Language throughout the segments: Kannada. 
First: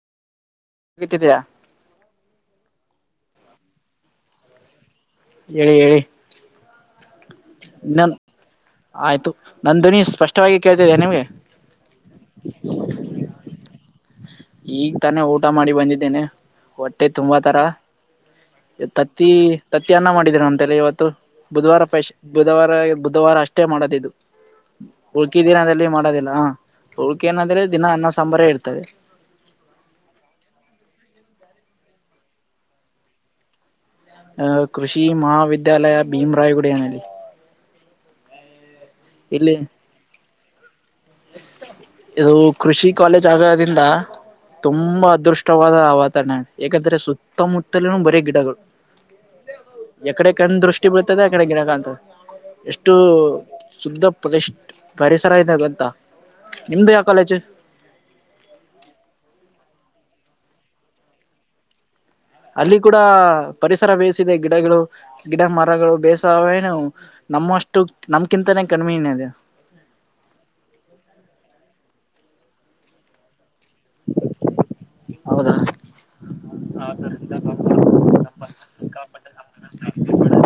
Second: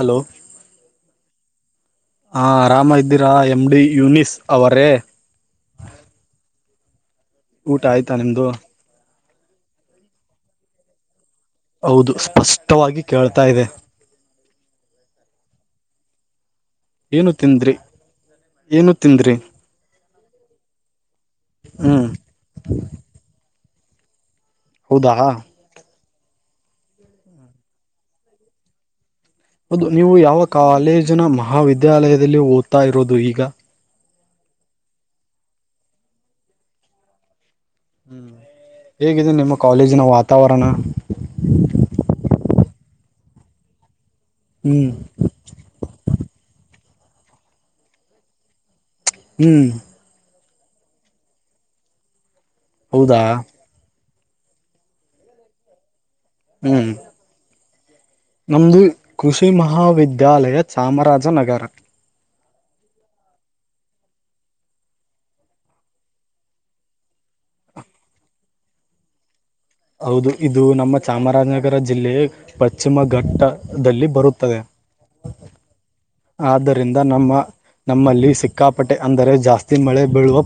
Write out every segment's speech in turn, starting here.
ಹಲೋ [unintelligible] ಹಾ ಆರಾಮ ಇದ್ದೀರಾ ಎಮ್ ಡಿ ಯೂನಿಸ್ ಅವರೇ ಎ ಎ ಊಟ ಆಯ್ತಾ ನಿಮ್ದು ಆಯ್ತು ನನ್ ಧ್ವನಿ ಸ್ಪಷ್ಟವಾಗಿ ಕೇಳ್ತಾ ಇದೆಯಾ ನಿಮ್ಗೆ ಹೌದು ಸ್ಪಷ್ಟವಾಗಿ ಕೇಳ್ತಾ ಇದೆ ಈಗ ತಾನೇ ಊಟ ಮಾಡಿ ಬಂದಿದ್ದೇನೆ ಹೊಟ್ಟೆ ಏನು ತುಂಬಾ ತರ ತಿಂದ್ರಿ ಏನು ತತ್ತಿ ತಿಂದ್ರಿ ತತ್ತಿ ಅನ್ನ ಮಾಡಿದರ ಅಂತೇಳಿ ಇವತ್ತು ಹ್ಮ್ ಬುಧವಾರಫೇಸ್ ಬುಧವಾರ ಬುಧವಾರ ಅಷ್ಟೇ ಮಾಡೋದು ಇದು ಹೌದಾ ಹುಳ್ಕಿ ಹೌದು ದಿನದಲ್ಲಿ ಮಾಡೋದಿಲ್ಲ ಹುಳ್ಕೆ ಏನಾದ್ರೆ ದಿನ ಅನ್ನ ಸಾಂಬಾರ್ ಇರ್ತದೆ ಹೌದು ನೀವು ಯಾವ ಕಾಲೇಜಿನ ಮಹಾವಿದ್ಯಾಲಯದಲ್ಲಿ ಓದ್ತಾ ಇರೋದು ಈಗ ಆ ಕೃಷಿ ಮಹಾಾವಿದ್ಯಾಲಯ ಭೀಮರಾಯ್ಗುಡಿಯನ ಅಲ್ಲಿ ಹ್ಞ ಹೇಗಿದೆ ನಿಮ್ಮ ಇಲ್ಲಿ ಕಾಲೇಜಿನ ವಾತಾವರಣ ಇದು ಕೃಷಿ ಕಾಲೇಜ್ ಆಗೋದಿಂದ ಹ್ಮ್ ತುಂಬಾ ಅದೃಷ್ ಷ್ಟವಾದ ವಾತರಣ ಯಾಕಂದ್ರೆ ಸುತ್ತಮುತ್ತಲ ಬರೀ ಗಿಡಗಳು ಹ್ಮ್ ಎಕಡೆ ಕಣ್ಣ್ ದೃಷ್ಟಿ ಬಿಡ್ತದೆ ಆಕಡ ಗಿಡ ಕಾಣ್ತದೆ ಎಷ್ಟು ಹೌದಾ ಶುದ್ದ ಪ್ರದ್ ಪರಿಸರ ಇದೆ ಗೊತ್ತ ನಿಮ್ದ ಯಾವ ಕಾಲೇಜು ನಮ್ಮದು ಕೃಷಿ ಮಹಾವಿದ್ಯಾಲಯ ಚಾಮರಾಜನಗರ ಅಲ್ಲಿ ಕೂಡ ಪರಿಸರ ಬೇಳಿಯಿಸಿದೆ ಗಿಡಗಳು ಗಿಡ ಮರಗಳು ಬೇಸಾವೇನು ನಮ್ಮಷ್ಟು ನಮಕಿಂತನೇ ಕಣ್ಮೀದೆ ಹೌದು ಇದು ನಮ್ಮ ಚಾಮರಾಜನಗರ ಜಿಲ್ಲೆ ಪಶ್ಚಿಮ ಘಟ್ಟದಲ್ಲಿ ಬರುತ್ತದೆ ಹೌದಾ ಆದ್ದರಿಂದ ನಮ್ಮ ನಮ್ಮಲ್ಲಿ ಸಿಕ್ಕಾಪಟ್ಟೆ ಅಂದರೆ ಜಾಸ್ತಿ ಮಳೆ ಬೀಳುವ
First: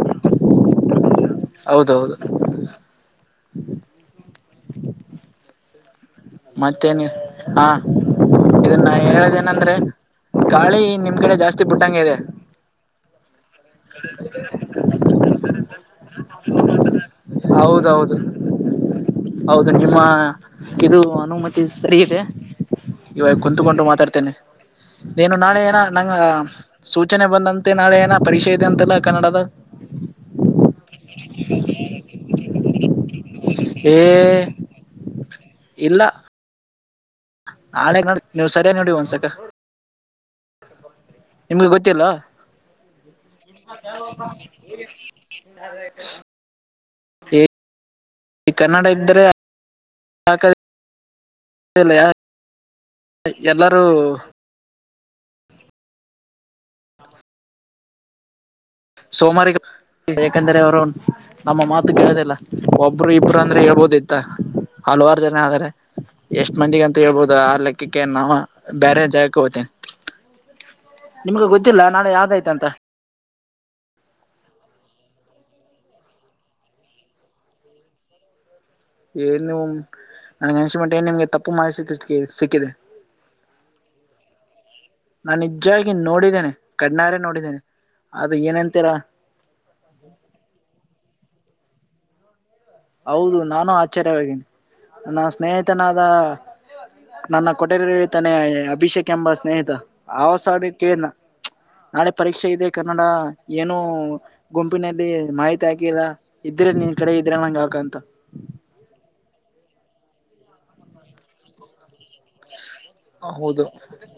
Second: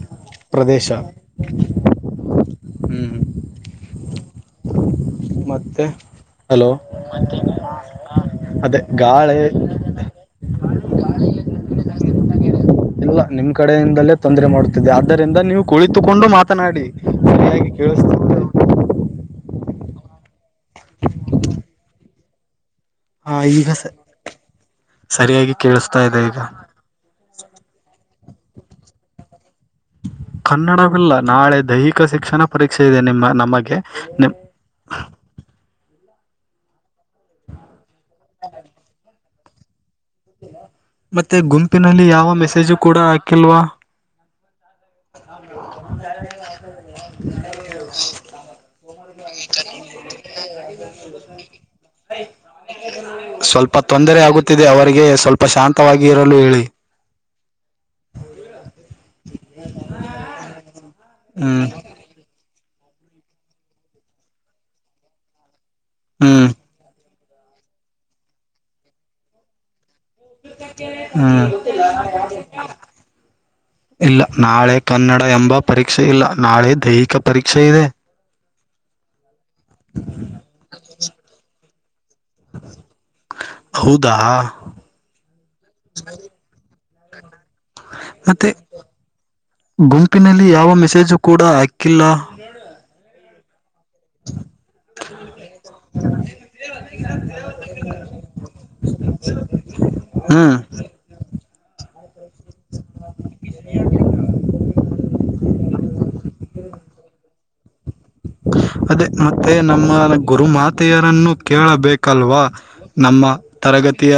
ಪ್ರದೇಶ ಹೌದೌದು ಮತ್ತೆ ಹಲೋ ಮತ್ತೇನಿ ಹಾ ಅದೇ ಇದನ್ನ ನಾ ಗಾಳಿ ಹೇಳದಏನಂದ್ರೆ ಗಾಳಿ ನಿಮ್ ಕಡೆ ಜಾಸ್ತಿ ಬಿುಟ್ಟಂಗ ಇದೆ ಇಲ್ಲ ನಿಮ್ ಕಡೆಯಿಂದಲೇ ತೊಂದ್ರರೆ ಮಾಡುತ್ತಿದ್ದಿದೆ ಆದ್ದರಿಂದ ನೀವು ಕುಳಿತುಕೊಂಡು ಮಾತನಾಡಿ ಸರಿಯಾಗಿ ಕೇಳಿಸ್ತ ಹೌದೌದು ಹೌದು ನಿಮ್ಮ ಇದು ಅನುಮತಿ ಸರಿ ಇದೆ ಇವಾಗ ಹ ಈಗ ಕುಂತುಕೊಂಡು ಮಾತಾಡ್ತೇನೆ ನೀನು ಸರಿಯಾಗಿ ನಾಳೆ ಏನ ಕೇಳಿಸ್ತಾ ನಂಗ ಇದೆ ಈಗ ಸೂಚನೆ ಬಂದಂತೆ ನಾಳೆ ಏನ ಪರೀಕ್ಷೆ ಇದೆ ಅಂತೆಲ್ಲ ಕನ್ನಡದು ಹ ಕನ್ನಡವಿಲ್ಲ ನಾಳೆ ದೈಹಿಕ ಶಿಕ್ಷಣ ಪರೀಕ್ಷೆ ಇದೆ ನಿಮ್ಮ ನಮಗೆ ಏ ನಿ ಇಲ್ಲ ನಾಳೆಗ್ ನೋಡ ನೀವ್ ಸರಿಯ ನೋಡಿ ಒಂದ್ಸಕ ಮತ್ತೆ ನಿಮ್ಗೆ ಗುಂಪಿನಲ್ಲಿ ಯಾವ ಮೆಸೇಜು ಕೂಡ ಹಾಕಿಲ್ವಾ ಯಾರೋ ಪ [unintelligible] ಈ ಕನ್ನಡ ಇದ್ದ್ರೆ [unintelligible] ಸ್ವಲ್ಪ ಎಲ್ಲಾರೂ ತೊಂದರೆ ಆಗುತ್ತೆ ತಿದೆ ಅವರಿಗೆ ಸ್ವಲ್ಪ ಶಾಂತವಾಗಿ ಇರಲು ಹೇಳಿ ಸೋಮಾರಿ ಏಕೆಂದರೆ ಅವರು ನಮ್ಮ ಹ್ಮ್ ಮಾತು ಕೇಳೋದಿಲ್ಲ ಒಬ್ರು ಇಬ್ರು ಅಂದ್ರೆ ಹೇಳ್ಬೋದ ಇತ್ತ ಹಲವಾರು ಜನ ಆದಾರೆ ಹ್ಮ್ ಎಷ್ಟ್ ಮಂದಿಗ ಅಂತ ಹೇಳ್ಬೋದು ಆ ಲೆಕ್ಕಕ್ಕೆ ನಾ ಬೇರೆ ಜಾಗಕ್ಕೆ ಹೋತೆ ಹ್ಮ್ ನಾಳೆ ಯಾವ್ದಾಯ್ತ ಅಂತ ಇಲ್ಲ ನಾಳೆ ಕನ್ನಡ ಎಂಬ ಪರೀಕ್ಷೆ ಇಲ್ಲ ನಾಳೆ ದೈಹಿಕ ಪರೀಕ್ಷೆ ಇದೆ ಏನ್ ನನ್ಗೆ ಅನ್ಸೋ ಮಟ್ಟೆಗೆ ಏನ್ ನಿಮ್ಗೆ ತಪ್ಪು ಮಾಹತಿಕ ಹೌದಾ ನಾನು ನಿಜವಾಗಿ ನೋಡಿದ್ದೇನೆ ಕಣ್ಣಾರೆ ನೋಡಿದ್ದೇನೆ ಅದು ಮತ್ತೆ ಏನಂತೀರಾ ಗುಂಪಿನಲ್ಲಿ ಯಾವ ಮೆಸೇಜು ಕೂಡ ಹಾಕ್ಕಿಲ್ಲ ನೋಡ ಹೌದು ನಾನು ಆಶ್ಚರ್ಯವೇಗಿನಿ ನ ಸ್ನೇಹಿತನಾದ ನನ್ನ ಕೊಟರಿ ಹೇಳ್ತಾನೆ ಅಭಿಷೇಕ್ ಎಂಬ ಸ್ನೇಹಿತ ಆ ಹ್ಮ್ ಸಡು ಕೇಳಿನ ನಾಳೆ ಪರೀಕ್ಷೆ ಇದೆ ಕನ್ನಡ ಏನು ಗುಂಪಿನಲ್ಲಿ ಮಾಹಿತಿ ಹಾಕಿಲ್ಲ ಇದ್ರೆ ನಿನ್ ಕಡೆ ಇದ್ರ ನಂಗ ಆಕ ಅಂತ ಅದೇ ಮತ್ತೆ ನಮ್ಮ ಗುರುಮಾತೆಯರನ್ನು ಕೇಳಬೇಕು ಕಲ್ವ ನಮ್ಮ ಹೌದು ತರಗತಿಯ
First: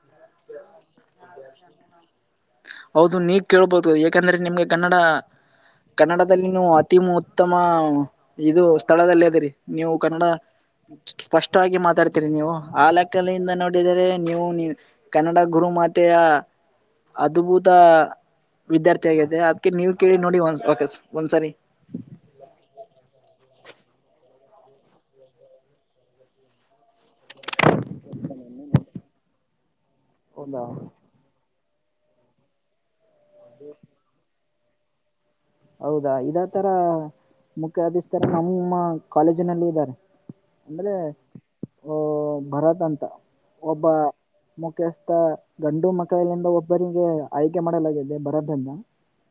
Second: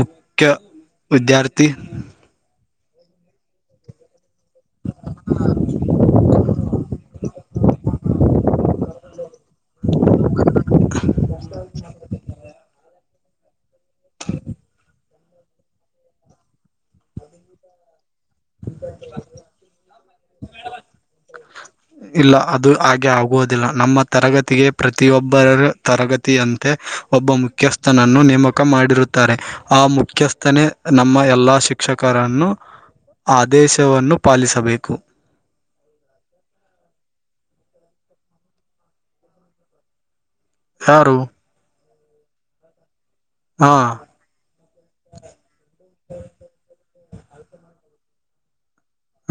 ಮುಖ್ಯ ವಿದ್ಯಾರ್ಥಿ ಹೌದು ನೀಗ ಕೇಳ್ಬಹುದು ಯಾಕಂದ್ರೆ ನಿಮ್ಗೆ ಕನ್ನಡ ಕನ್ನಡದಲ್ಲಿನ ಅತಿ ಮುವತು ಉತ್ತಮ ಇದು ಸ್ಥಳದಲ್ಲಿ ಅದಿರಿ ನೀವು ಕನ್ನಡ ಸ್ಪಷ್ಟವಾಗಿ ಮಾತಾಡ್ತೀರಿ ನೀವು ಆಕ್ಕ ತಲೆ ಇಂದಲೆ ನೋಡಿದರೆ ನೀವು ಕನ್ನಡ ಗುರು ಮಾತೆಯ ಅದ್ಭುತ ತಾ ವಿದ್ಯಾರ್ಥಿ ಆಗಿದೆ ಅದ್ಕ್ಕೆ ನೀವು್ ಕೇಳಿ ನೋಡಿ ಒಂದ ಬಾಕಸ್ ಒಂದ್ಸಾರಿ ಇಲ್ಲ ಅದು ಹಾಗೆ ಆಗುವುದಿಲ್ಲ ನಮ್ಮ ತರಗತಿಗೆ ಪ್ರತಿಯೊಬ್ಬರ ತರಗತಿ ಯಂತೆ ಒಬ್ಬ ಮುಖ್ಯಸ್ಥನನ್ನು ನೇಮಕ ಮಾಡಿರುತ್ತಾರೆ ಆ ಮು ಹೌದಾ ಮುಖ್ಯಸ್ಥನೇ ನಮ್ಮ ಎಲ್ಲ ಶಿಕ್ಷಕರನ್ನು ಆದೇಶವನ್ನು ಪಾಲಿಸಬೇಕು ಹೌದಾ ಇದ ತರ ಮುಖ್ಯ ಅಧಿಸ್ತಾರೆ ನಮ್ಮ ಕಾಲೇಜಿನಲ್ಲಿ ಇದ್ದಾರೆ ಅಂದ್ರೆ ಯಾರು ಓ ಭರತ್ ಅಂತ ಹಾ ಒಬ್ಬ ಮುಖ್ಯಸ್ಥ ಗಂಡು ಮಕ್ಕಳಲ್ಲಿದ ಒಬ್ಬರಿಗೆ ಆಯ್ಕೆ ಮಾಡಲಾಗಿದೆ ಬರದಂದ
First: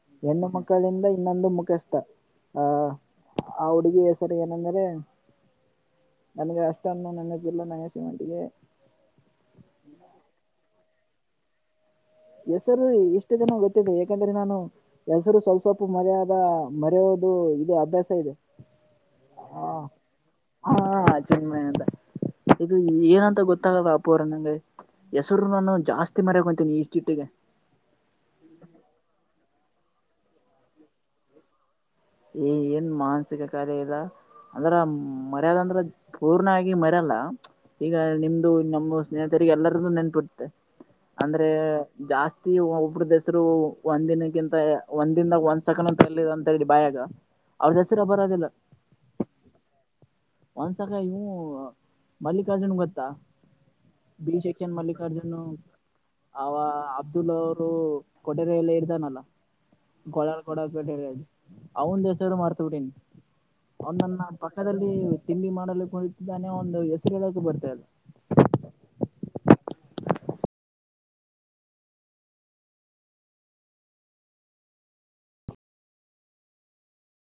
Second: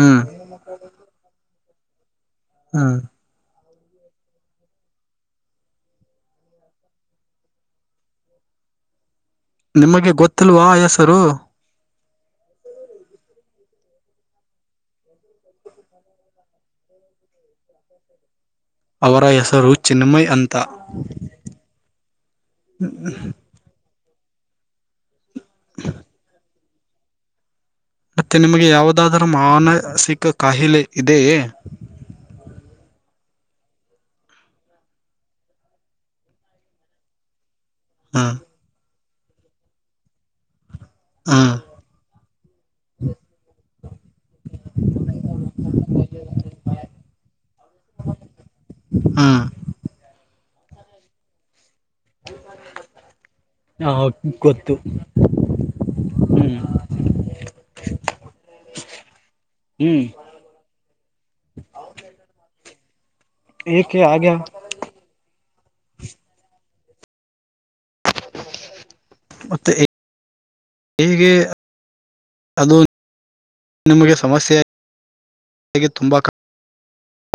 ಹ್ಮ್ ಹೆಣ್ಣು ಮಕ್ಕಳಿಂದ ಇನ್ನೊಂದು ಮುಖ್ಯಸ್ಥ ಆ ಹ್ಮ್ ಆ ಹುಡ್ಗಿ ಹೆಸರ್ ಏನಂದ್ರೆ ನನ್ಗೆ ಅಷ್ಟ ಅನ್ನು ನನ್ನ ಪಿಲ್ಲ ನನ ಸಿಮಂಟ್ಿಗೆ ನಿಮಗೆ ಗೊತ್ತಿಲ್ವಾ ಹೆಸರು ಹೆಸರು ಇಷ್ಟು ಜನ ಗೊತ್ತಿದೆ ಯಾಕಂದ್ರೆ ನಾನು ಹೆಸರು ಸ್ವಲ್ಪ ಸ್ವಲ್ಪ ಮರೆಯಾದ ಮರೆಯೋದು ಇದು ಅಭ್ಯಾಸ ಇದೆ ಅವರ ಹಾ ಹೆಸರು ಚಿನ್ಮಯ್ ಅಂತ ಹಾ ಚಿನ್ಮಯ ತ್ತಗಲ್ಲ ಅಪ್ಪುರ ನಂಗೆ ಹೆಸರು ನಾನು ಜಾಸ್ತಿ ಮರಾಗೊಂತೀನಿ ಈ ಚಿತಿಗೆ ಮತ್ತೆ ನಿಮಗೆ ಯಾವದಾದರೂ ಮಾನಸಿಕ ಕಾಯಿಲೆ ಇದೆಯೇ ಏ ಏನ್ ಮಾನಸಿಕ ಕಾರ್ಯ ಇಲ್ಲ. ಅಂದ್ರ ಮರ್ಯದ ಅಂದ್ರ ಪೂರ್ಣ ಆಗಿ ಮರ್ಯಲ್ಲ. ಈಗ ಹ್ಮ ನಿಮ್ದು ನಮ್ಮ ಸ್ನೇಹಿತರಿಗೆ ಎಲ್ಲರ್ದು [unintelligible] ಅಂದ್ರೆ ಹ್ಮ್ ಜಾಸ್ತಿ ಒಬ್ರ ದಸರು ಒಂದಿನಕ್ಕಿಂತ ಒಂದಿನದಾಗ ಒಂದ ಸಕಣಲ್ಲಿ ಅಂತ ಹೇಳಿ ಬಾಯಾಗ ಅವ್ರ ಹೆಸರು ಬರೋದಿಲ್ಲ. ಹಾ ಒಂದ್ಸಕ ಇವು ಮಲ್ಲಿಕಾರ್ಜುನ್ ಗೊತ್ತಾ. ಹಾ ಬಿ ಗೊತ್ತು. ಸೆಕ್ಷನ್ ಮಲ್ಲಿಕಾರ್ಜುನ್ ಅವ ಹ್ಮ್ ಅಬ್ದುಲ್ಲಾ ಅವರು ಕೊಟರೆ ಎಲ್ಲ ಇರ್ತಾನಲ್ಲ ಹ್ಮ್ ಕೋಲಾರ್ ಕೊಡೇಟ ಅವನ್ ದಸರು ಮಾಡ್ತ ಬಿಟ್ಟನ್ ಅವನ ಏಕೆ ನನ್ನ ಹಾಗೆ ಪಕ್ಕದಲ್ಲಿ. ತಿಂಡಿ ಮಾಡಲುಕ್ಕೆ ಕುತಿದ್ದಾನೆ ಒಂದು ಹೆಸರುಡಕ ಬರ್ತೆ ಅದು. ಮತ್ತುತ್ತೆ. ಹೇಗೆ ಅದು ನಿಮಗೆ ಸಮಸ್ಯೆ. ತುಂಬಾ ಕಷ್ಟ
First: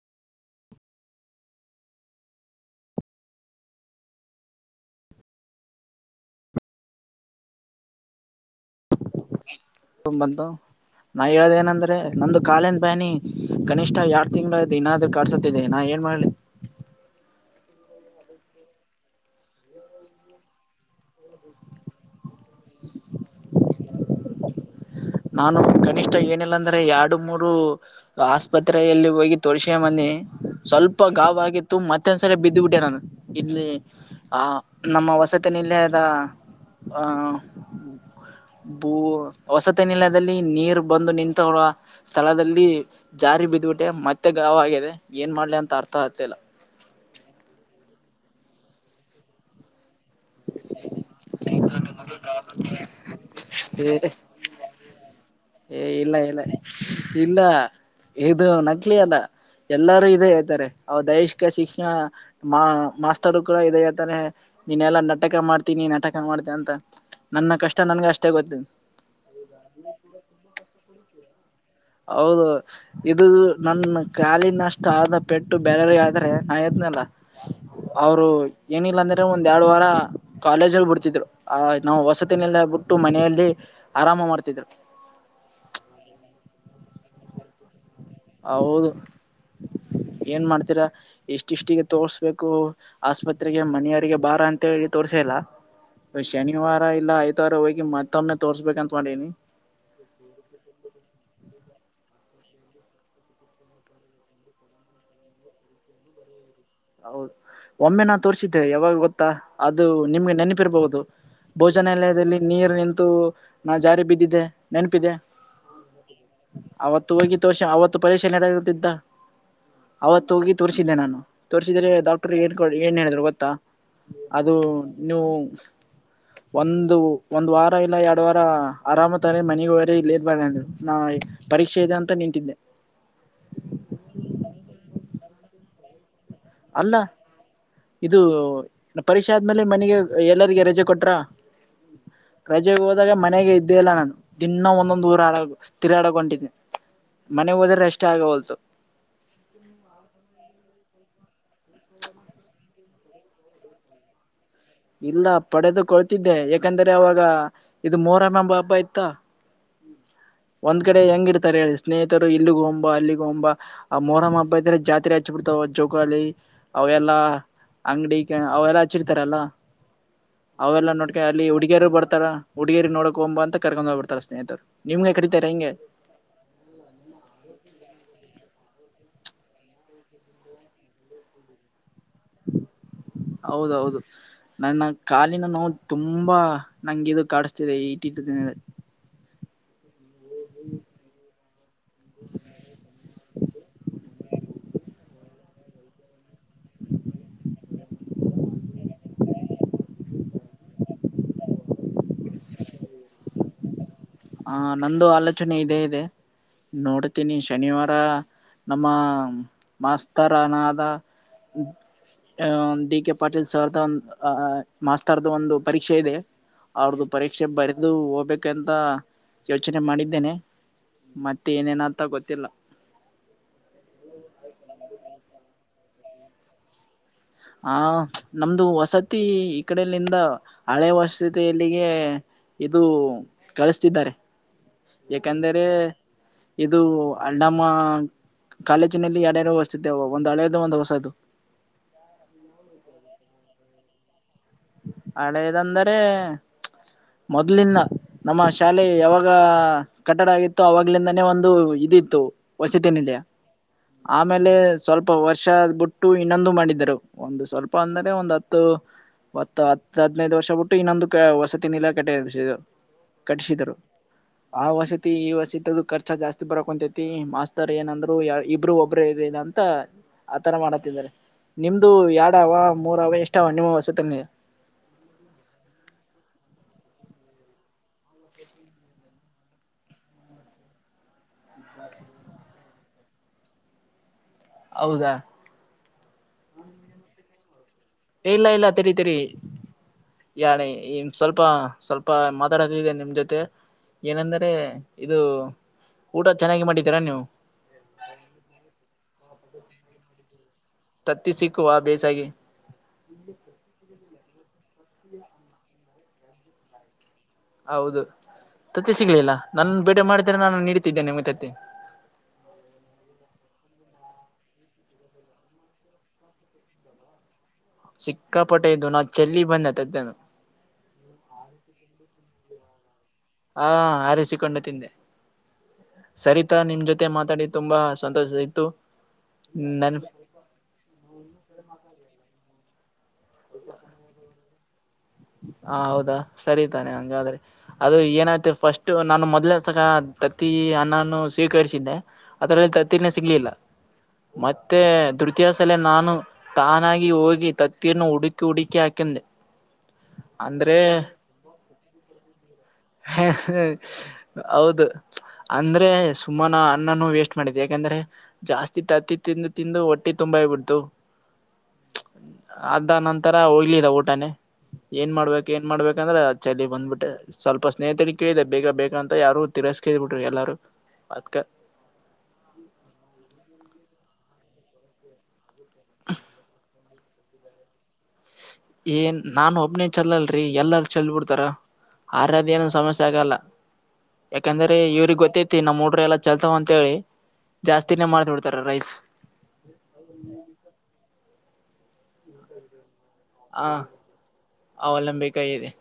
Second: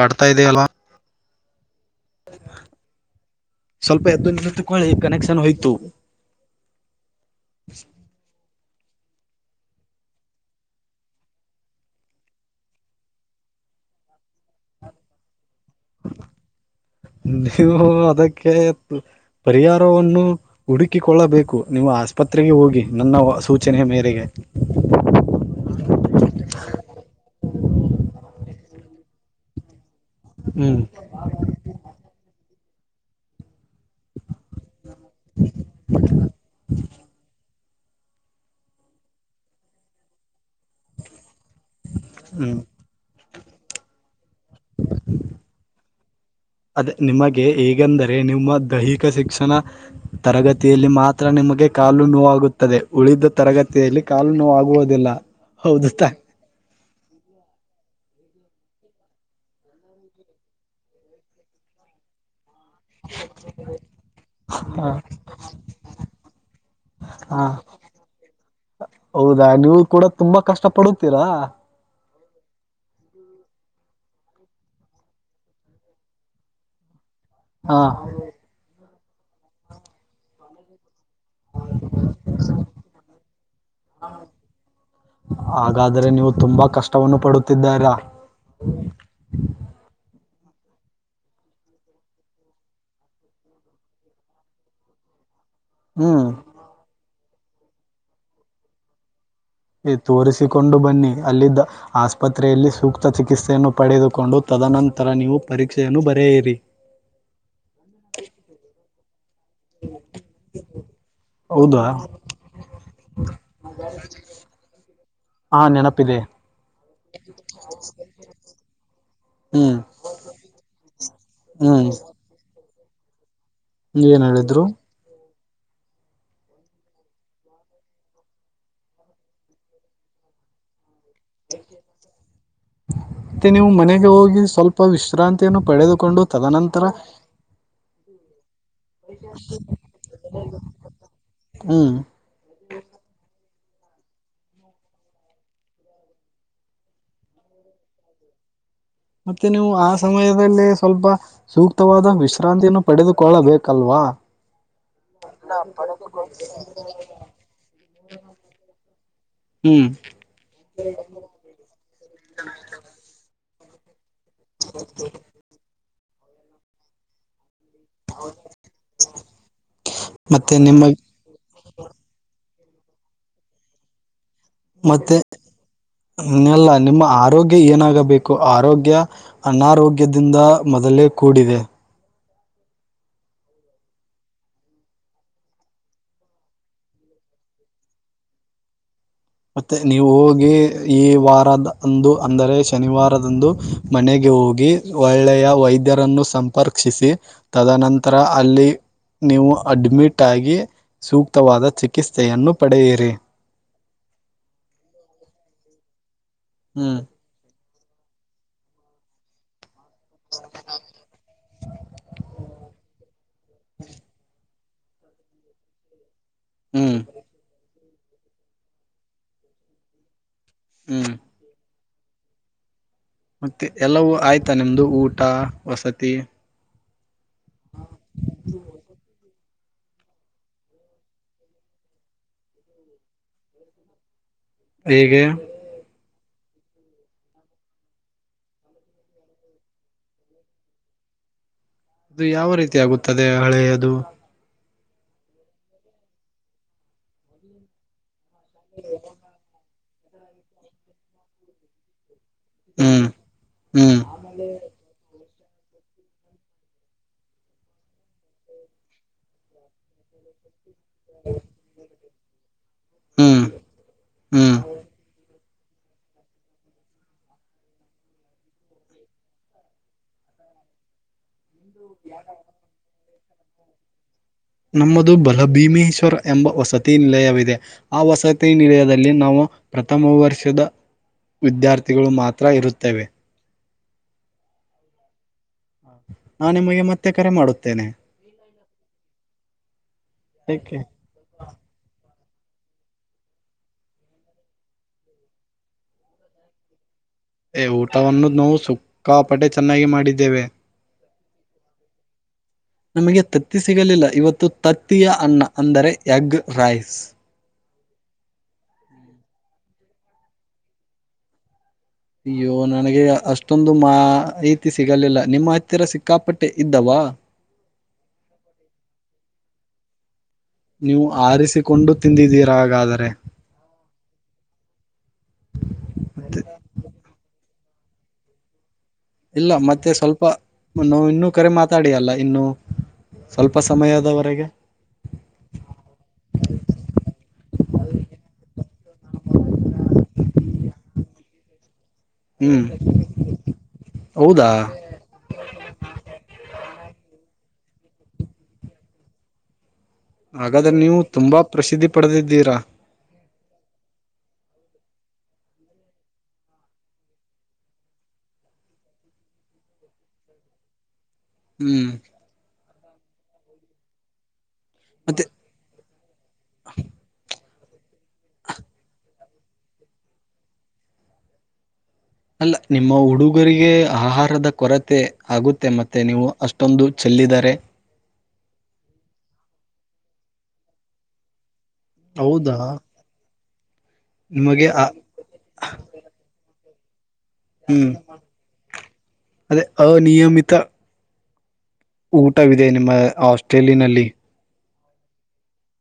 ಕಡ್ತಾ ಇದ ಅಲ್. ಸ್ವಲ್ಪ ಎದ್ದು ನಿಮಿಷ ತಕೊಳ್ಳಿ ಕನೆಕ್ಷನ್ ಹೋಯ್ತು. ತ ಬಂತ. ನಾವ ಹೇಳದಏನಂದ್ರೆ ನಂದು ಕಾಲಿನ ಬ್ಯಾನಿ ಕನಿಷ್ಠ ಯಾರ್ಡ್ ತಿಂಗಳ ಅದು ಇನಾದ್ ಕಾರ್ಸ ನಾ ಏನ್ ಮಾಡ್ಲಿ. ನೀವು ಅದಕ್ಕೆ ಪರಿಹಾರವನ್ನು. ಹುಡುಕಿಕೊಳ್ಳಬೇಕು ನೀವು ಆಸ್ಪತ್ರೆಗೆ ಹೋಗಿ ನನ್ನ ಸೂಚನೆ ಮೇರೆಗೆ. ನಾನು ಕನಿಷ್ಠ ಏನಿಲ್ಲಾಂದ್ರೆ ಎರಡು ಮೂರು. ಆಸ್ಪತ್ರೆಯಲ್ಲಿ ಹೋಗಿ ತೋರಿಸಿಕೊಂಡು ಬಂದೀನಿ. ಹ್ಮ್ ಸ್ವಲ್ಪ ಗಾಬಗತ್ತು ಮತ್ತೆೊಂದ್ಸರಿ ಬಿದ್ದುಬಿಟ್ಟೆ ನಾನು ಇಲ್ಲಿ ಆ ನಮ್ಮ ವಸತಿ ನಿಲಯದ ಆ ಭೂ ವಸತಿ ನಿಲದಲ್ಲಿ ನೀರ್ ಬಂದು ನಿಂತ ಹರ ಸ್ಥಳದಲ್ಲಿ. ಜಾರಿ ಬಿದ್ಬಿಟ್ಟೆ ಮತ್ತೆ ಗಾವ ಆಗಿದೆ ಏನ್ ಮಾಡ್ಲಿ ಅಂತ ಅರ್ಥ ಆಗ್ತಿಲ್ಲ. ಅದ ನಿಮಗೆ ಹೇಗೆಂದರೆ ನಿಮ್ಮ ದೈಹಿಕ ಶಿಕ್ಷಣ ತರಗತಿಯಲ್ಲಿ ಮಾ ಹತ್ರ ನಿಮಗೆ ಕಾಲು ನೋವಾಗುತ್ತದೆ ಉಳಿದ ತರಗತಿಯಲ್ಲಿ ಆಗ್ತಿಲ್ಲ. ಕಾಲು ನೋವಾಗುವುದಿಲ್ಲ. ಹೌದು ತಾ ಇನ್ನ ಎದು ನಕ್ಲಿಯನ್ನ. ಎಲ್ಲಾರೂ ಇದೇ ಹೇಳ್ತಾರೆ ಅವ ದೈಹಿಕ ಶಿಕ್ಷಣ ಮಾ ಮಾಸ್ತರು ಕೂಡ ಇದದೆ ಹಳ್ತಾನೆ ಹಾ ನೀನೆೆಲ್ಲಾ ನಟಕ ಮಾಡ್ತೀನಿ ನಟ ಮಾಡ್ತೇ ಅಂತ ಹಾ ನನ್ನ ಕಷ್ಟ ನನ್ಗೆ ಅಷ್ಟೇ ಗೊತ್ತು. ಹೌದಾ ನೀವು ಕೂಡ ತುಂಬಾ ಕಷ್ಟ ಪಡುತ್ತೀರಾ. ಹೌದು ಇದು ನನ್ನ ಕಾಲಿನಷ್ಟು ಆದ ಪೆಟ್ಟು ಬರೆಯವಿಗೆ ಆದ್ರೆ ನಾ ಎದ್ನಲ್ಲ. ಹಾ ಅವರು ಏನಿಲ್ಲ ಅಂದ್ರೆ ಒಂದ್ ಎರಡು ವಾರ ಕಾಲೇಜ್ ಬಿಡ್ತಿದ್ರು. ಆ ನಾವು ವಸತಿನೆಲ್ಲ ಬಿಟ್ಟು ಮನೆಯಲ್ಲಿ ಆರಾಮ ಮಾಡ್ತಿದ್ರು. ಹಾಗಾದ್ರೆ ನೀವು ತುಂಬಾ ಕಷ್ಟವನ್ನು ಪಡುತ್ತಿದ್ದಾರಾ ಹೌದು [unintelligible] ಏನ್ ಮಾಡ್ತೀರಾ. ಎಷ್ಟಿಷ್ಟಿಗೆ ತೋರ್ಸ್ಬೇಕು ಆಸ್ಪತ್ರೆಗೆ ಮನೆಯವರಿಗೆ ಬಾರ ಅಂತ ಹೇಳಿ ತೋರ್ಸಲ್ಲ. ಹ್ಮ್ ಶನಿವಾರ ಇಲ್ಲ ಐತ್ ವಾರ ಹೋಗಿ ಮತ್ತೊಮ್ಮ್ನೆ ತೋರಿಸಬೇಕ್ ಅನ್ಕೊಂಡೀನಿ. ನೀವು ತೋರಿಸಿಕೊಂಡು ಬನ್ನಿ ಅಲ್ಲಿದ್ದ ಆಸ್ಪತ್ರೆಯಲ್ಲಿ ಸೂಕ್ತ ಚಿಕಿತ್ಸೆಯನ್ನು ಪಡೆದುಕೊಂಡು ತದನಂತರ ನೀವು ಪರೀಕ್ಷೆಯನ್ನು ಬರೆಯಿರಿ. ಹೌದ ಒಮ್ಮೆ ನಾ ತೋರ್ಸಿದ್ದೆ ಯಾವಾಗ ಗೊತ್ತಾ ಅದು ನಿಮ್ಗೆ ನೆನಪಿರ್ಬಹುದು. ಹೌದಾ ಭೋಜನಾಲಯದಲ್ಲಿ ನೀರು ನಿಂತು ನಾ ಜಾರಿ ಬಿದ್ದಿದ್ದೆ ನೆನಪಿದಿಯಾ. ಹಾ ನೆನಪಿದೆ ಅವತ್ತು ಹೋಗಿ ತೋರ್ಸ ಅವತ್ತು ಪರೀಕ್ಷೆ ನಡೆುಯುತ್ತಿತ್ತ ಹ್ಮ್ ಅವತ್ತು ಹೋಗಿ ತೋರಿಸಿದ್ದೆ ನಾನು ಹ್ಮ್ ತೋರಿಸಿದ್ರೆ ಡಾಕ್ಟರ್ ಏನ್ ಕೋಡ್ ಏನ್ ಹೇಳಿದ್ರು ಗೊತ್ತಾ ಏನ್ ಅದು ಹೇಳಿದ್ರು ನೀವು [inaudible] ಒಂದು ಒಂದ ವಾರ ಇಲ್ಲ ಯಾಡ್ ವಾರ ಅರಾಮ ತಾನೆ ಮನಿಗ ಹೋರಿ ಇಲ್ಲಿ ಇರ್ಬಾಡರಿ ಅಂದ್ರು ನಾ ಪರೀಕ್ಷೆ ಇದೆ ಅಂತ ನಿಂತಿದ್ನ ಮತ್ತೆ ನೀವು ಮನೆಗೆ ಹೋಗಿ ಸ್ವಲ್ಪ ವಿಶ್ರಾಂತಿಯನ್ನು ಪಡೆದುಕೊಂಡು ತದನಂತರ ಅಲ್ಲ ಇದು ಪರಿಕ್ಷೆ ಆದ್ಮೇಲೆ ಮನೆಗೆ ಎಲ್ಲರಿಗೆ ರಜೆ ಕೊಟ್ರಾ ಹ್ಮ್ ರಜೆಗೆ ಹೋದಾಗ ಮನೆಗೆ ಇದ್ದೇ ಇಲ್ಲ ನಾನು ದಿನ್ನಾ ಒಂದೊಂದ್ ಊರ ಆಡ ತಿರಗಾಡಾಕ ಹೊಂಟೀದ್ನಿ ಮನೆಗ್ ಹೋದ್ರೆ ರೆಸ್ಟ್ ಆಗವಲ್ತು. ಮತ್ತೆ ನೀವು ಆ ಸಮಯದಲ್ಲಿ ಸ್ವಲ್ಪ ಸೂಕ್ತವಾದ ವಿಶ್ರಾಂತಿಯನ್ನು ಪಡೆದುಕೊಳ್ಳಬೇಕಲ್ವಾ. ಇಲ್ಲಾ ಪಡೆದು ಕೊಳ್ತಿದ್ದೆ ಯಾಕಂದ್ರೆ ಅವಾಗ ಇದು ಮೊಹರಂ ಅಂಬ ಹಬ್ಬ ಇತ್ತ ಹ್ಮ್ ಒಂದ್ ಕಡೆ ಹೆಂಗ ಇಡ್ತಾರೆ ಹೇಳಿ ಸ್ನೇಹಿತರು ಇಲ್ಲಿಗೊಮು ಬಾ ಅಲ್ಲಿಗೊಮು ಆ ಮೋರಮ್ಮ ಹಬ್ಬ ಇದ್ರೆ ಜಾತ್ರೆ ಹಚ್ಚ ಬಿಡ್ತ ತು ಜೋಕಾಲಿ ಅವೆಲ್ಲಾ ಅಂಗಡಿಕೆ ಅವೆಲ್ಲಾ ಹಚ್ಚಿರ್ತಾರಲ್ಲ ಮತ್ತೆ ನಿಮ್ಮ ಅವೆಲ್ಲ ನೋಡ್ಕ ಅಲ್ಲಿ ಹುಡಿಗ್ಯಾರು ಬರ್ತಾರ ಹುಡುಗ್ಯಾರಿಗೆ ನೋಡಕೊಗುಮು ಬಾ ಅಂತ ಕರ್ಕೊಂಡ ಹೋಗ್ಬಿಡ್ತಾರಡ ಸ್ನೇಹಿತರು. ನಿಮ್ಗೆ ಮತ್ತೆ ಕಡಿತಾರೆ ಹಿಂಗೆ ಏನಿಲ್ಲ ನಿಮ್ಮ ಆರೋಗ್ಯ ಏನಾಗಬೇಕು ಆರೋಗ್ಯ ಅನಾರೋಗ್ಯದಿಂದ ಮೊದಲೇ ಕೂಡಿದೆ ಹೌದೌದು. ನನ್ನ ಕಾಲಿನ ನೋವು ತುಂಬಾ ನಂಗೆ ಇದು ಕಾಡಸ್ತಿದೆ ಇಟಿಟ ದಿನಗಳಲ್ಲಿ. ಮತ್ತೆ ನೀವು ಹೋಗಿ ಈ ವಾರದ ಅಂದು ಅಂದರೆ ಶನಿವಾರದಂದು ಮನೆಗೆ ಹೋಗಿ ಒಳ್ಳೆಯ ವೈದ್ ದ್ಯರನ್ನು ಸಂಪರ್ಕ್ಷಿಸಿ ತದನಂತರ ಅಲ್ಲಿ ನೀವು ಅಡ್ಮಿಟ್ ಆಗಿ ಸೂಕ್ತವಾದ ಚಿಕಿಸ್ತೇಯನ್ನು ಪಡೆಯಿರಿ. ಹ ನಂದು ಆಲೋಚನೆ ಇದೆ ಇದೆ ಹ್ಮ್ ನೋಡ ತ್ತೀನಿ ಶನಿವಾರ ನಮ್ಮ ಮಾಸ್ತರನಾದ ಅ ಡಿಕೆಪಾಟೀಲ್ ಸರ್ದಂದ ಅ ಮಾಸ್ತರ್ದ ಒಂದು ಪರೀಕ್ಷೆ ಇದೆ ಹ್ಮ್ ಅವ್ರ್ದು ಪರೀಕ್ಷೆ ಬರೆದು ಹೋಗ್ಬೇಕಂತ ಯೋಚನೆ ಮಾಡಿದ್ದೇನೆ ಹ್ಮ್ ಮತ್ತೆ ಏನೇನ ಅಂತ ಗೊತ್ತಿಲ್ಲ. ಮತ್ತೆ ಎಲ್ಲವೂ ಆಯ್ತಾ ನಿಮ್ದು ಊಟಾ ವಸತಿ ಹಾ ನಮ್ದು ವಸತಿ ಈಕಡೆಲಿಂದ ಹಳೆ ವಸತಿ ಅಲ್ಲಿಗೆ ಇದು ಕಳಸ್ತಿದ್ದಾರೆ. ಹೇಗೆ ಏಕಂದರೆ ಇದು ನಮ್ಮ ಕಾಲೇಜಿನಲ್ಲಿ ಎರಡ್ಯರಡು ವಸತಿ ಅದಾವ ಒಂದು ಹಳೇದು ಒಂದು ಹೊಸದು. ಅದು ಯಾವ ರೀತಿ ಆಗುತ್ತದೆ ಹಳೆಯದು. ಹಳೆದಂದರೆ ಪ್ಚ್ ಮೊದ್ಲಿಂದ ನಮ್ಮ ಶಾಲೆ ಯಾವಾಗ ಕಟ್ಟಡ ಆಗಿತ್ತು ಅವಾಗ್ಲಿಂದಾನೇ ಒಂದು ಇದಿತ್ತು ವಸತಿ ಹ್ಮ್ ನಿಲಯಾ ಹ್ಮ್ ಆಮೇಲೆ ಸ್ವಲ್ಪ ವರ್ಷ ಬಿಟ್ಟ ಟ್ಟು ಇನ್ನೊಂದು ಮಾಡಿದ್ದರು ಒಂದು ಸ್ವಲ್ಪ ಅಂದರೆ ಒಂದ ಹತ್ತು ತ್ತ್ ಹತ್ತ ಹದನೈದ ವರ್ಷ ಬಿಟ್ಟು ಇನ್ನೊಂದು ಅ ವಸತಿ ನಿಲಯ ಕಟ್ಟಿ ಎಬಿಸಿದೇವ್. ಹ್ಮ್ ಕಟ್ಟಿಸಿದರು ಹ್ಮ್ ಆ ವಸತಿ ಈ ವಸತಿ ಖರ್ಚು ಜಾಸ್ತಿ. ಬರಕೊಂತೈತಿ ಮಾಸ್ತರ್ ಏನಂದ್ರು ಯ ಇಬ್ರು ಒಬ್ರೆ ಇರ್ರಿ ಅಂತ. ಆತರ ಮಾಡತ್ತಿದ್ದಾರೆ ನಿಮ್ದು ಎರಡ್ ಅವ ಮೂರ್ ಅವ್ರು ಇಷ್ಟ ಅನ್ನು ಹೊಸುತಂಗೆ. ನಮ್ಮದು ಬಲಭೀಮೇಶ್ವರ ಎಂಬ ವಸತಿ ನಿಲಯವಿದೆ. ಆ ವಸತಿ ನಿಲಯದಲ್ಲಿ ನಾವು ಪ್ರಥಮ ವರ್ಷದ ವಿದ್ಯಾರ್ಥಿಗಳು ಮಾತ್ರ ಇರುತ್ತವೆ. ಹೌದಾ ನಾನು ನಿಮಗೆ ಮತ್ತೆ ಕರೆ ಮಾಡುತ್ತೇನೆ. ಇಲ್ಲ ಇಲ್ಲ ತಿರಿ ತಿರಿ ಯಾಣಿ. ಯಾಕೆ ಸ್ವಲ್ಪ ಸ್ವಲ್ಪ ಮಾತಾಡದು ಇದೆ ನಿಮ್ಮ ಜೊತೆ ಏನೆಂದರೆ ಇದು. ಊಟ ಚೆನ್ನಾಗಿ ಮಾಡಿದ್ದೀರಾ ನೀವು. ಊಟವನ್ನು ನಾವು ಸಿಕ್ಕಾಪಟ್ಟೆ ಚೆನ್ನಾಗಿ ಮಾಡಿದ್ದೇವೆ. ತತ್ತಿ ಸಿಕ್ಕುವ ಬೇಸಾಗಿ. ನಿಮಗೆ ತತ್ತಿ ಸಿಗಲಿಲ್ಲ ಇವತ್ತು ತತ್ತಿಯ ಅನ್ನ ಅಂದರೆ ಎಗ್ ರೈಸ್. ಹೌದು ತತ್ತಿ ಸಿಗ್ಲಿಲ್ಲ ನನ್ನು ಬೇಟೆ ಮಾಡ್ತಿರ ನಾನು ನೀಡುತ್ತಿದ್ದೇನೆ ನಿಮ್ಗೆ ತತ್ತಿ. ಅಯ್ಯೋ ನನಗೆ ಅಷ್ಟೊಂದು ಮಾಹಿತಿ ಸಿಗಲಿಲ್ಲ ನಿಮ್ಮ ಹತ್ತಿರ ಸಿಕ್ಕಾಪಟ್ಟೆ ಇದ್ದವಾ. ಸಿಕ್ಕಾಪಟ್ಟೆ ಇದ್ದುನಾ ಚೆಲ್ಲಿ ಬಂದೇತತ್ತಿನಾ. ನೀವು ಆರಿಸಿಕೊಂಡು ತಿಂದಿದ್ದೀರ ಹಾಗಾದ್ರೆ. ಹಾ ಅರಿಸಿಕೊಂಡು ತಿಂದೆ. ಮತ್ತೆ ಸರಿತಾ ನಿಮ್ ಜೊತೆ ಮಾತಾಡಿ ತುಂಬಾ ಸಂತೋಷ ಇತ್ತು. ಇಲ್ಲ ಮತ್ತೆ ನನ್ ಸ್ವಲ್ಪ ನಾ ಇನ್ನೂ ಕರೆ ಮಾತಾಡಿಯಲ್ಲ ಇನ್ನು. ಸ್ವಲ್ಪ ಸಮಯದವರೆಗೆ. ಹ ಹೌದಾ ಸರಿ ತಾನೆ ಹಂಗಾದ್ರೆ. ಅದು ಏನಾಯಿತು ಫಸ್ಟ್ ನಾನು ಮೊದ್ಲೇ ಸಲ ತತ್ತಿ ಅನ್ನ ನೂ ಸ್ವೀಕರಿಸಿದ್ದೆ. ಹ್ಮ್ ಅದರಲ್ಲಿ ತತ್ತಿನೂ ಸಿಗ್ಲಿಲ್ಲ ಹೌದಾ ಮತ್ತೆ ದೖ ಕೆಲವು ಸಲ ನಾನು ತಾನಾಗಿ ಹೋಗಿ ತತ್ತಿಯನ್ನು ಹುಡುಕಿ ಹುಡುಕಿ ಹಾಕೆಂದೆ. ಮಗದನ್ನು ತುಂಬಾ ಪ್ರಸಿದ್ಧಿ ಪಡೆದಿದ್ದೀರಾ. ಹ್ಮ್ [unintelligible] ಹೌದು ಅಂದ್ರೆ ಸುಮ್ಮನ ಅನ್ನನೂ ವೇಸ್ಟ್ ಮಾಡಿದ್ದೆ ಏಕೆಂದರೆ. ಜಾಸ್ತಿ ತತ್ತಿ ತಿಂದು ತಿಂದು ಹೊಟ್ಟೆ ತುಂಬೊಗ್ಬಿಡ್ತು. ಹ್ಮ್ ಅಡ್ಡ ನಂತರ ಹೋಗಿರೆ ಊಟನೇ ಏನ್ ಮತ್ತೆ ಮಾಡ್ಬೇಕು ಏನ್ ಮಾಡ್ಬೇಕಂದ್ರೆ ಚಡ್ಡಿ ಬಂದ್ಬಿಟ್ಟೆ ಸ್ವ ಫಸ್ಟ್ ಸ್ನೇಹಿತರಿಗೆ ಕೇಳಿದೆ ಬೇಗ ಬೇಕ ಅಂತ ಯಾರು ತಿರಸ್ಕ್ ಬಿಟ್ರೆ ಎಲ್ಲಾರೂ ಅದಕ್ಕೆ. ಇಲ್ಲ ನಿಮ್ಮ ಹುಡುಗರಿಗೆ ಆಹಾರದ ಕೊರತೆ ಆಗುತ್ತೆ ಮತ್ತೆ ನೀವು ಅಷ್ಟೊಂದು ಚೆಲ್ಲಿದ್ದರೆ. ಏ ನಾನ್ ಒಬ್ನೇ ಚೆಲಲ್ರರಿ ಎಲ್ಲಾರು ಚೆಲ್ ಬಿಡ್ತಾರ ಆರೋಗ್ಯ ಹೌದಾ ನ ಸಮಸ್ಯೆ. ತಗಲ್ಲ ನಿಮಗೆ ಯಾಕಂದ್ರೆ ಆ ಇವ್ರುಗ್ ಗೊತ್ತಿತ್ತು ನಮ್ಮ್ ಮೊಟ್ರು ಎಲ್ಲ ಚಲ್ತಾನೆ ಅಂತ ಹೇಳಿ. ಜಾಸ್ತಿನೇ ಮಾಡ್ತಿರ್ತಾರೆ ರೈಸ್. ಹೋ ಅನಿಯಮಿತ. ಊಟವಿದೆ ನಿಮ್ಮ ಅ ಹ ಅವಲಂಬಿಕಾಯಿ.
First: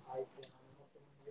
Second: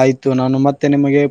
ಆಯ್ತು ನಾನು ಮತ್ತೆ ನಿಮಗೆ.